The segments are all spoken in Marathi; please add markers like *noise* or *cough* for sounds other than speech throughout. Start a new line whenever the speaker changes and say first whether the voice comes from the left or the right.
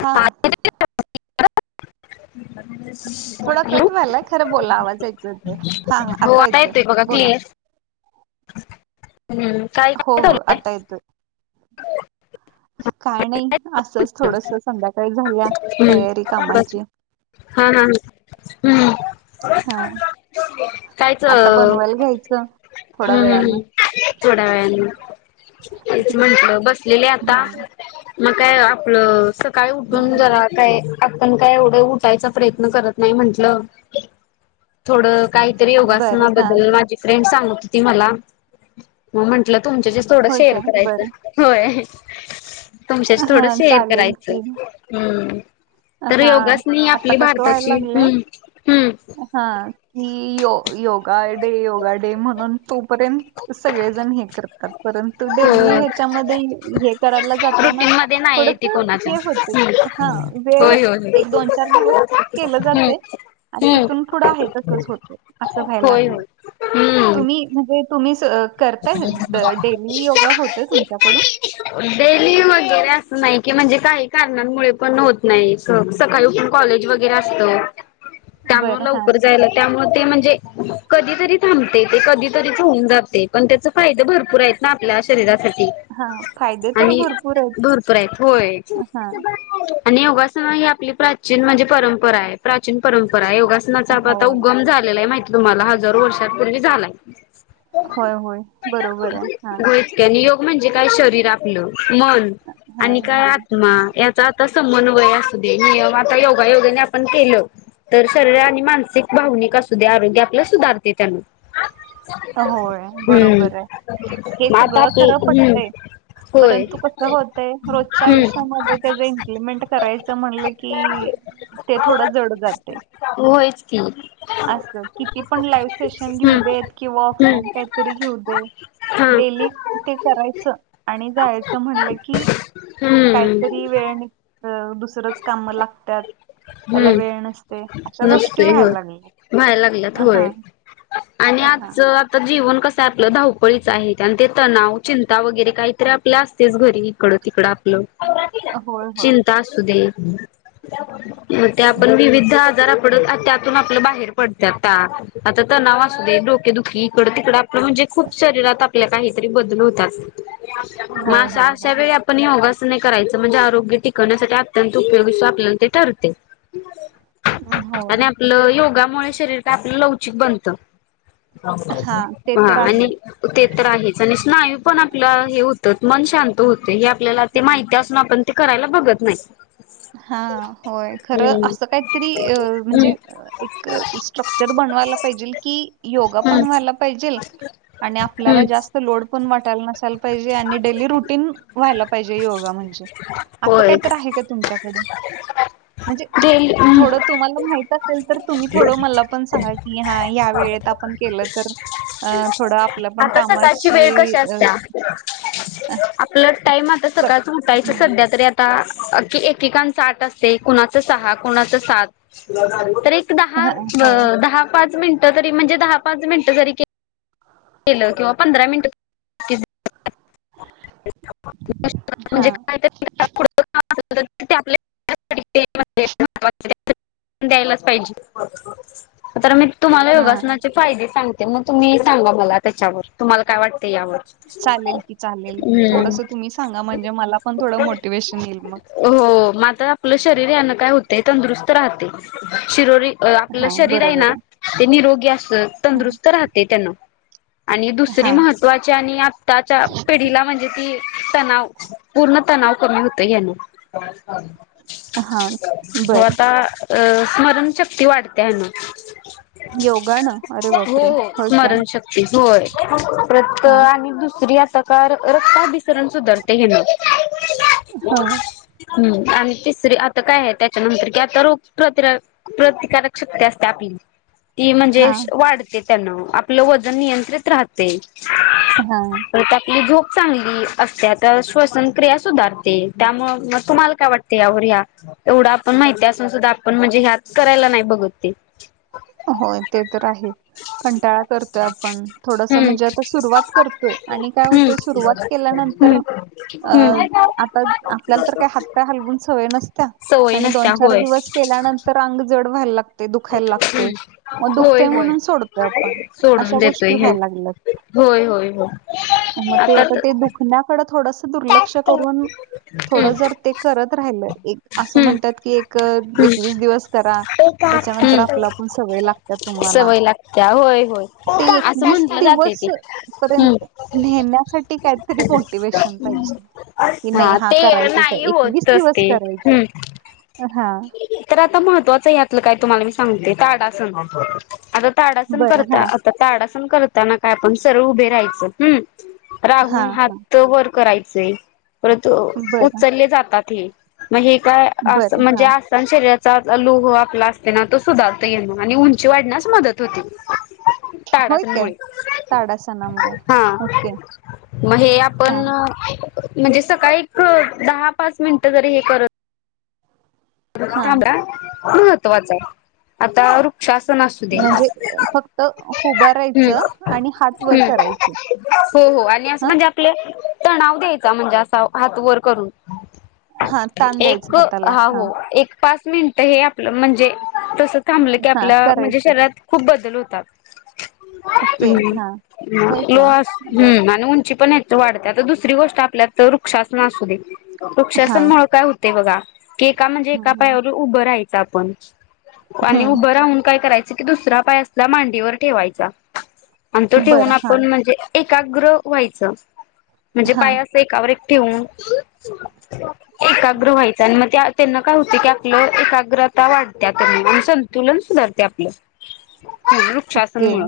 right: हा थोडा
left: येतो
right: कट व्हायलाय खरं बोला आवाज ऐकू येतोय हा हा,
left: हो आता येतोय बघा
right: बोला
left: क्लिअर... हम्म काय
right: हो
left: काय
right: हो
left: ठरवलंय..
right: आता येतोय
left: *unintelligible*
right: काय नाही असंच थोडस संध्याकाळी झाल्या
left: हम्म,
right: तयारी
left: बस
right: कामाची...
left: हा हा हम्म...
right: हा...
left: खायच
right: आता बनवायला घ्यायचं थोड्या वेळानं
left: हम्म् थोड्या वेळानं.. ह..
right: हम्म
left: म्हंटलं बसलेले आता
right: हम्म
left: मग काय आपलं सकाळी
right: हम्म
left: उठून जरा
right: हम्म
left: काय.. आपण काय एवढं उठायचा प्रयत्न करत नाही म्हंटलं थोडं... काहीतरी
right: बरं हा
left: योगासनाबद्दल माझी फ्रेंड सांगत होती मला... मग म्हंटलं तुमच्याशी थोडं
right: होय
left: शेअर
right: काय बरं
left: करायचं होय. तुमच्याशी
right: हा
left: थोडं शेअर
right: चालेल
left: करायचं
right: की
left: हम्म... तर
right: हा
left: योगासनी
right: आता
left: आपली
right: कस व्हायला
left: भारताची
right: लागलंय
left: हम्म हम्म
right: हा मी यो... योगा डे योगा डे म्हणून तू... पर्यंत सगळेजण हे करतात परंतु डेली
left: हो
right: ह्याच्यामध्ये हे करायला जाताना...
left: रुटीन मध्ये नाही आहे ती
right: थोडंस
left: कोणाच्या
right: हे होते
left: हम्म
right: हा.. ते
left: होय होय होय
right: एक दोन चार दिवस केलं
left: हम्म
right: जातय... आणि
left: हम्म
right: तिथून पुढं आहे तसंच होतय असं व्हायला
left: होय
right: लागलय
left: होय हम्म
right: तुम्ही म्हणजे तु करताय डेली योगा होतोय तुमच्याकडून?
left: डेली वगैरे असं नाही कि म्हणजे काही कारनांमुळे पण होत नाही सकाळी उठून कॉलेज वगैरे असतं. त्यामुळं
right: बरं हा
left: लवकर जायला त्यामुळं ते म्हणजे कधीतरी थांबतय ते कधीतरीच होऊन जा ते पण त्याच फायदं भरपूर आहेत ना आपल्या शरीरात साठी
right: हा फायदे तर
left: आणि
right: भरपूर आहेत
left: भरपूर आहेत होय.
right: हा
left: आणि योगा सन ही आपली प्राचीन म्हणजे परंपरा आहे प्राचीन परंपरा आहे योगासनाचा आपण आता
right: होय
left: उगम झालेला आहे माहिती तुम्हाला हजारो वर्षांपूर्वी झालाय.
right: होय होय बरोबर आहे हा.
left: गोइतक्यानी योग म्हणजे काय शरीर आपलं मन आणि
right: हा
left: काय आत्मा याचा आता समन्वय असु दे हे आता योगायोगाने आपण केलं. तर शरीर आणि मानसिक भावनिक असू द्या आरोग्य आपलं सुधारते त्यानं.
right: होय
left: हम्म
right: बरोबर आहे हे
left: मग आता
right: सगळं खरं
left: आपलं हम्म
right: पटतय.
left: होय.
right: परंतु कस होतय रोजच्या
left: हम्म.
right: आयुष्यामध्ये त्याच इम्प्लिमेंट करायचं म्हणलं की ते थोडं जड जातय.
left: होयच हम्म.
right: असं किती पण लाईव्ह सेशन घेऊ देत किंवा
left: हम्म.
right: ऑफलाईन काहीतरी घेऊ दे.
left: हा.
right: डेली ते करायचं आणि जायचं म्हणलं की
left: हम्म.
right: काहीतरी वेळ निघ दुस रच कामं लागत्यात त्याला
left: हम्म.
right: वेळ नसतय अशा गोष्टी व्हायला लागल्यात.
left: व्हाय लागल्यात होय आणि
right: हा
left: आजचं आता जीवन कस आपलं धावपळीच आहेत आणि ते तणाव चिंता वगैरे काहीतरी आपल्या असतयचं घरी इकडं तिकडं लं
right: होय होय
left: चिंता असुदे. म ते आपण
right: हम्म
left: विविध आजार आपड त्यातून आपलं बाहेर पडत आता. आता तणाव असतय डोके दुखी इकडं तिकडं आपलं म्हणजे खूप शरीरात- आपल्या काहीतरी बदल होतात
right: होय
left: मग
right: होय
left: अशा वेळी
right: होय
left: आपण योगा सने करायचं म्हणजे आरोग्य टिकवण्यासाठी अत्यंत उपयोगी आपल्याला ते ठरते.
right: होय
left: आणि आपलं योगामुळे शरीर काय आपलं लवचिक बनतं.
right: हा ते
left: ह
right: तर
left: आणि
right: आहे
left: ते तर आहेचं आणि स्नायू पण आपलं हे हुतं मन शांत होते हे आपल्याला ते माहिती असून आपण ते करायला बघत नाही.
right: हा होय खरं
left: हम्म
right: असं काहीतरी म्हणजे
left: हम्म
right: एक स्ट्रक्चर बन वायला पाहिजेल की योगा पण
left: हम्म
right: व्हायला पाहिजेल, आणि आपल्याला
left: हम्म
right: जास्त लोड पण वाटायला नसायला पाहिजे आणि डेली रुटीन व्हायला पाहिजे योगा म्हणजे. असं
left: होय
right: कायतर आहे का तुमच्याकडं, म्हणजे
left: डेली
right: थोडं तुम्हाला माहित तर तुम्ही थोड मला पण सांगा की हा या वेळेत आपण केलं तर अ थोडं आपलं पण
left: आता सकाळची वेळ
right: कामाची
left: कशी
right: अ,
left: असत्या.
right: अ,
left: आपलं टाइम आता
right: स
left: सकाळच उठायच
right: हं,
left: सध्या तरी आता, अ की एकेकांच आठ असते कुणाचं सहा कणाच सात तर दहा
right: हां, होय.
left: बअ दहा पाच मिनिटं तरी म्हणजे दहा पाच मिनटं जरी के केल किंवा पंधरा मिनट की, म्हणजे
right: हां,
left: कायतरी, *unintelligible* ते आपल्या *unintelligible* *unintelligible* द्यायलाच पाहिजे. तर मी तुम्हाला
right: हां.
left: योगासनाचे फायदे सांगते मग तुम्ही सांगा मला त्याच्यावर तुम्हाला काय वाट ते यावर.
right: चालेल की चालेल
left: हम्म
right: थोडस तुम्ही सांगा म्हणजे मला पण थोडं मोटिवेशन येईल मग.
left: हो म आपलं शरीर काय होते तंदरुस्त राहते. शरोरी अ आपलं
right: हा
left: शरीर आहे
right: बरोबर
left: ना ते निरोगी अस
right: हम्म.
left: तंदुरुस्त राहते त्यांन. आणि दुसरी
right: हा
left: महत्त्वाची आणि आत्ताच्या पिढीला म्हणजे ती तणाव पूर्ण तणाव कमी होत ह्यन.
right: हा
left: त
right: बर
left: आता अ स्मरणशक्ती वाढते ह्यन.
right: योगा न
left: हो हो स्मरणशक्ती होय परत
right: हा
left: आणि दुसरी कार रक्ता बिसरण सुधरते हे न.
right: हा.
left: आणि तिसरी आता काय आहे त्याच्यानंतर कि आता रोग प्रत प्रतिकारक शक्ती असते आपली. ती
right: हा
left: म्हणजे वाढते त्यान आपलं वजन नियंत्रित राहते.
right: हा.
left: परत झोप चांगली असते तर श्वसन क्रिया सुधारते त्या मग मगं, तुम्हाला काय वाटते यावर?? एवढ आपण माहितीन सुधा आपण म्हणजे ह्याच करायला नाही बघ ते.
right: होय ते तर आहे. कंटाळा करतोय आपण थोडस
left: हम्म
right: म्हणजे आता सुरुवात करतोय आणि काय
left: हम्म
right: हुतंय सुरवात केल्यानंतर अअ
left: हम्म
right: आता आपल्याला तर
left: हम्म
right: काय हात पाय हालवून स वय नसत्या,
left: सवय
right: आणि दोन
left: नसत्या
right: चार
left: होय
right: दिवस केल्यानंतर अंग जड व्हायला लागते दुखायला लागते.
left: हम्म
right: मग
left: होय
right: दुखतेय
left: होय
right: म्हणून सोडतोय आपण
left: सोडून
right: अशा गोष्टी
left: देतोय हे
right: व्हायला लागल्यात.
left: होय होय होय
right: मग ते आता ते दुखण्याकडे थोडंसं दुर्लक्ष करून,
left: हम्म
right: थोडं जर ते करत राहिल एक असं
left: हम्म
right: म्हणतात की एक
left: हम्म
right: एकवीस दिवस करा. त्याच्यानंतर
left: हम्म.
right: आपलं आपण सवय लागत्या तुम्हाला.
left: सवय लागत्या होय होय
right: ते
left: असं म्हटल जातय
right: दिवस
left: ते.
right: पर्यंत नेण्यासाठी काहीतरी मोटिवेशन. पाहिजे, की नाही हा
left: ते
right: करायचच
left: नाही
right: आहे एकवीस
left: होतच
right: दिवस
left: ते
right: करायचय.
left: हम्म तर आता महत्वाच यात, *inaudible* पण
right: बरं हा
left: करताना काय आपण सरळ उभे राहायचं ह
right: हा
left: राहून
right: हा
left: हात वर करायचे परंतु
right: बरं
left: उचलले जातात हे मग हे काय अस
right: बरं
left: म्हणजे
right: हा
left: आसान शरीरात चा लोह आपला असते ना तो सुधारत येण आणि उंची वाढण्यास मदत होते.
right: होय
left: ताडासन
right: काय
left: मुळे,
right: ताडासनामुळं
left: हा.
right: ओके
left: मग हे आपण
right: हा
left: न, म्हणजे सकाळी एक दहा पाच मिनिटं जरी हे करत
right: हा
left: तांबा महत्वाचा आहे. आता रु
right: म्हणजे फक्त
left: हम्म
right: हुभारायचं आणि हात वर
left: हम्म.
right: करायचे.
left: हो हो आणि असं
right: हा
left: म्हणजे आपला तणाव द्यायचा म्हणजे असा हात वर करून.
right: हा ताण द्यायचं
left: एक
right: हाताला
left: हा हो एक पाच मिनिट हे आपलं म्हणजे. तस थांबलं की
right: हा
left: आपल्या म्हणजे
right: करायचं
left: शरीरात खूप बदल होतात.
right: ओके
left: हम्म
right: हा होय काय
left: लोहास
right: बर
left: हम्म आणि उंची पण येत. वाढते तर दुसरी गोष्ट आपल्या वृक्षासन असू दे. वृक्ष
right: हा
left: आसन मुळे काय होते बघा की एका म्हणजे एका
right: हम्म, हम्म,
left: पायावर उभं राहायचं आपण. आणि
right: हम्म.
left: उभं राहून काय करायचं कि दुसरा पाय असला मांडीवर ठेवायचा. आणि तो ठेवून
right: बरं हा
left: आपण म्हणजे एकाग्र व्हायचं म्हणजे
right: हा
left: पाया असं एकावर. ठेऊन एकाग्र व्हायचं आणि मग त्यांन काय होत की आपलं एकाग्रता वाढत्या त्यां संतुलन सुधारते आपलं. वृक्षा आसन
right: ओके
left: मुळ.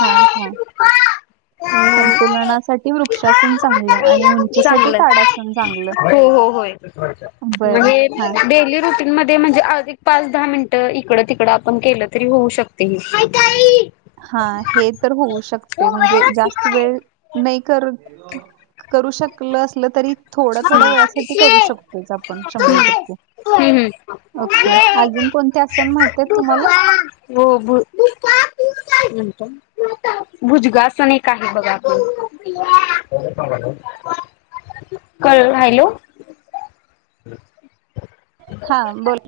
right: हा हा संतुलनासाठी वृक्षासन चांगलं आणि उंचीसाठी ताडासन चांगलं.
left: होय, होय
right: बरं.
left: म्हणजे
right: हां,
left: डेली रुटीन. म्हणजे पाच दहा मिनटं इकड तिकड आपण केलं तरी होऊ शकते.
right: हा हे तर होऊ शकते म्हणजे जास्त वेळ नाही कर, करू शकल असल तरी. थोड्या थोड्या वेळासाठी करू शकतोच आपण शंभर
left: हम्म
right: टक्के. ओके
left: हम्म
right: अजून कोणते असन माहिती आहेत तुम्हाला.
left: ह *inaudible* *unintelligible* भुजंगा आसन असण एक का आहे बघा आपण. हॅलो? *unintelligible*
right: हा बोोल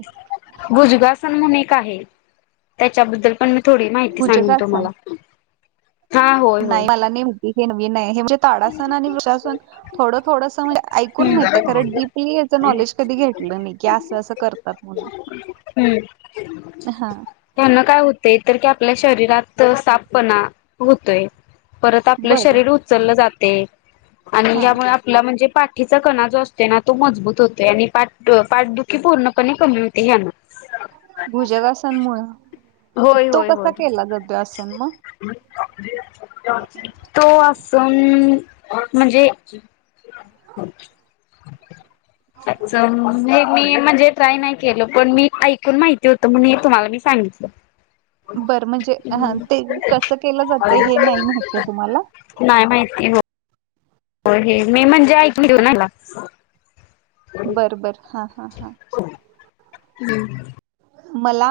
left: *inaudible* आहे त्याच्याबद्दल पण मी थोडी माहिती
right: भुजंग
left: सांगन
right: आसन?
left: तुम्हाला. हा होय होय
right: नाही मला हे माहिती, हे नवीन हे म्हणजे ताडासन आणि वृक्षासन थोडं थोडं स. ऐकून माहिती आहे, कारण डीपीलिये याच नॉलेज कधी घेतलं नाही की असं असं करतात म्हणून.
left: हम्म
right: हां,
left: त्यांना काय होतय. तर की आपल्या शरीरा साफपणा. होतोय परत आपलं
right: बरं.
left: शरीर उचललं जात. ते आणि
right: हां,
left: यामुळे आपला म्हणजे. पाठीचा कणा जो असतो ना तो मजबूत होतोय, आणि पाठ पाठदुखी पूर्णपणे कमी होते ह्याना.
right: भुजगासन मुळ
left: होय
right: तो
left: होय
right: कसा
left: होय.
right: केला जातो आसन मग.
left: तो आसन. म्हणजे. *unintelligible* अच्छा हे मी म्हणजे ट्राय नाही केलं, पण मी ऐकून माहिती होतं म्हणून हे तुम्हाला मी सांगितलं.
right: बर म्हणजे ह ते कसं केलं जाते हे नाही माहित आहे तुम्हाला!
left: नाही माहिती हो हो हे मी म्हणजे ऐक घेऊनला.
right: बर बर हा हा हा...
left: हम्.
right: मला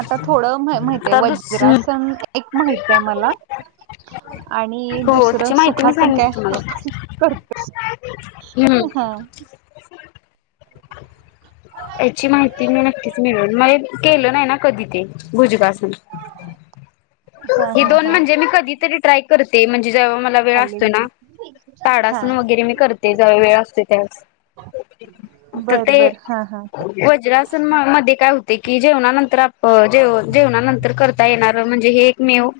right: आता थोडं माहित आहे,
left: आता दुस
right: वज्रासन एक माहित आहे मला. आणि
left: हो
right: दुसरं
left: त्याची माहिती मी
right: सुखचं
left: सांगितली
right: काय
left: तुम्हाला.
right: आपण करतोच.
left: हम्म.. *unintelligible* याची माहिती मी नक्कीच मिळून म केलं नाही ना कधी. भुजंगासन
right: हा
left: हे
right: हा
left: दोन
right: हा
left: म्हणजे मी कधीतरी ट्राय करते. जेव मला वेळ
right: चालेल
left: असतोय ना.
right: हा
left: ताडासन वगैरे मी करते, जव वेळ असतेो त्यावेळे. तर
right: बर
left: ते
right: बर हा हा
left: वज्रासन मध्ये काय होत की जेवणानंतर आपे जेवणानंतर करता येणार ते. म्हणजे हे एक मेव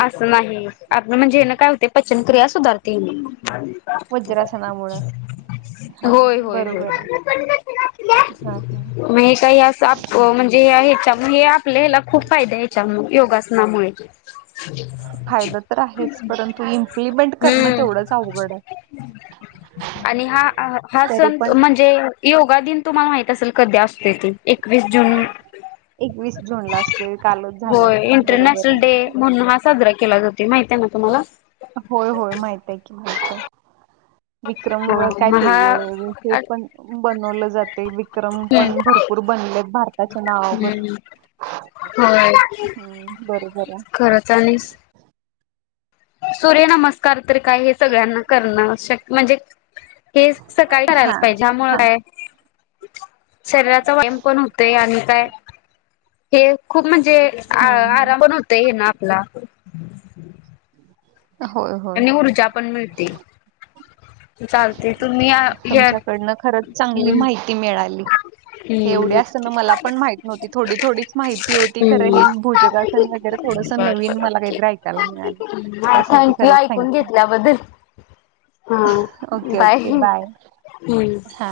left: असं नाही, आपण म्हणजे हे ना काय होते पचनक्रिया सुधारते.
right: वज्रासनामुळं हा
left: होय, होय, होय!
right: बरोबर आहे
left: *unintelligible*
right: हा हा
left: प *inaudible* मग हे काही असं, म्हणजेच्या आपल्या हला खूप फायदा याच्यामुळे योगासनम. ह्यामुळे.
right: फायदा तर आहेच परंतु इम्प्लिमेंट करणं
left: हम्म
right: तेवढंच अवघड आहे.
left: आणि हा हा
right: तरी
left: सण
right: पण
left: म्हणजे, योगा दिन तुम्हाला माहित असेल कधी असते त? एकवीस जून,
right: एकवीस जून ला असते कालच झालाय
left: होय
right: बरोबर आहे
left: इंटरनॅशनल डे म्हणून हा साजरा केला. केला जातो माहितीय ना तुम्हाला!
right: होय होय माहित आहे की आहे. विक्रम
left: हा
right: काय
left: मग
right: ते
left: हा
right: हे पण बनवलं जाते विक्रम
left: हम्म
right: पण भरपूर, बनलेत भारताच्या नावावर
left: हम्म होय
right: हम्म बरोबर
left: खरंच आणिस, सूर्य नमस्कार तर काय हे सगळ्यांना करणं आवश्यक म्हणजे. हे सकाळी
right: आहे हा
left: करायला पाहिजेमुळे
right: हा
left: काय, शरीराचा व्यायाम पण होते, आणि काय हे खूप म्हणजे आ
right: हम्म हम्म
left: आराम पण होत हे ना आपला,
right: होय होय
left: आणि ऊर्जा पण मिळते. चालते तुम्ही घ्या
right: तुमच्याकडन खरच चांगली
left: हम्म
right: माहिती मिळाली.
left: हम्म
right: मला पण माहिती नव्हती थोडी थोडीच माहिती होती खरं हे भोजगन वगैरे थोडस नवीन. मला काहीतरी ऐकायला मिळालं
left: हा
right: त्यासाठी
left: थँक्यू
right: खरंच
left: ऐकून
right: थँक्यू
left: घेतल्याबद्दल. हा
right: ओके
left: बाय
right: ओके
left: हां
right: हा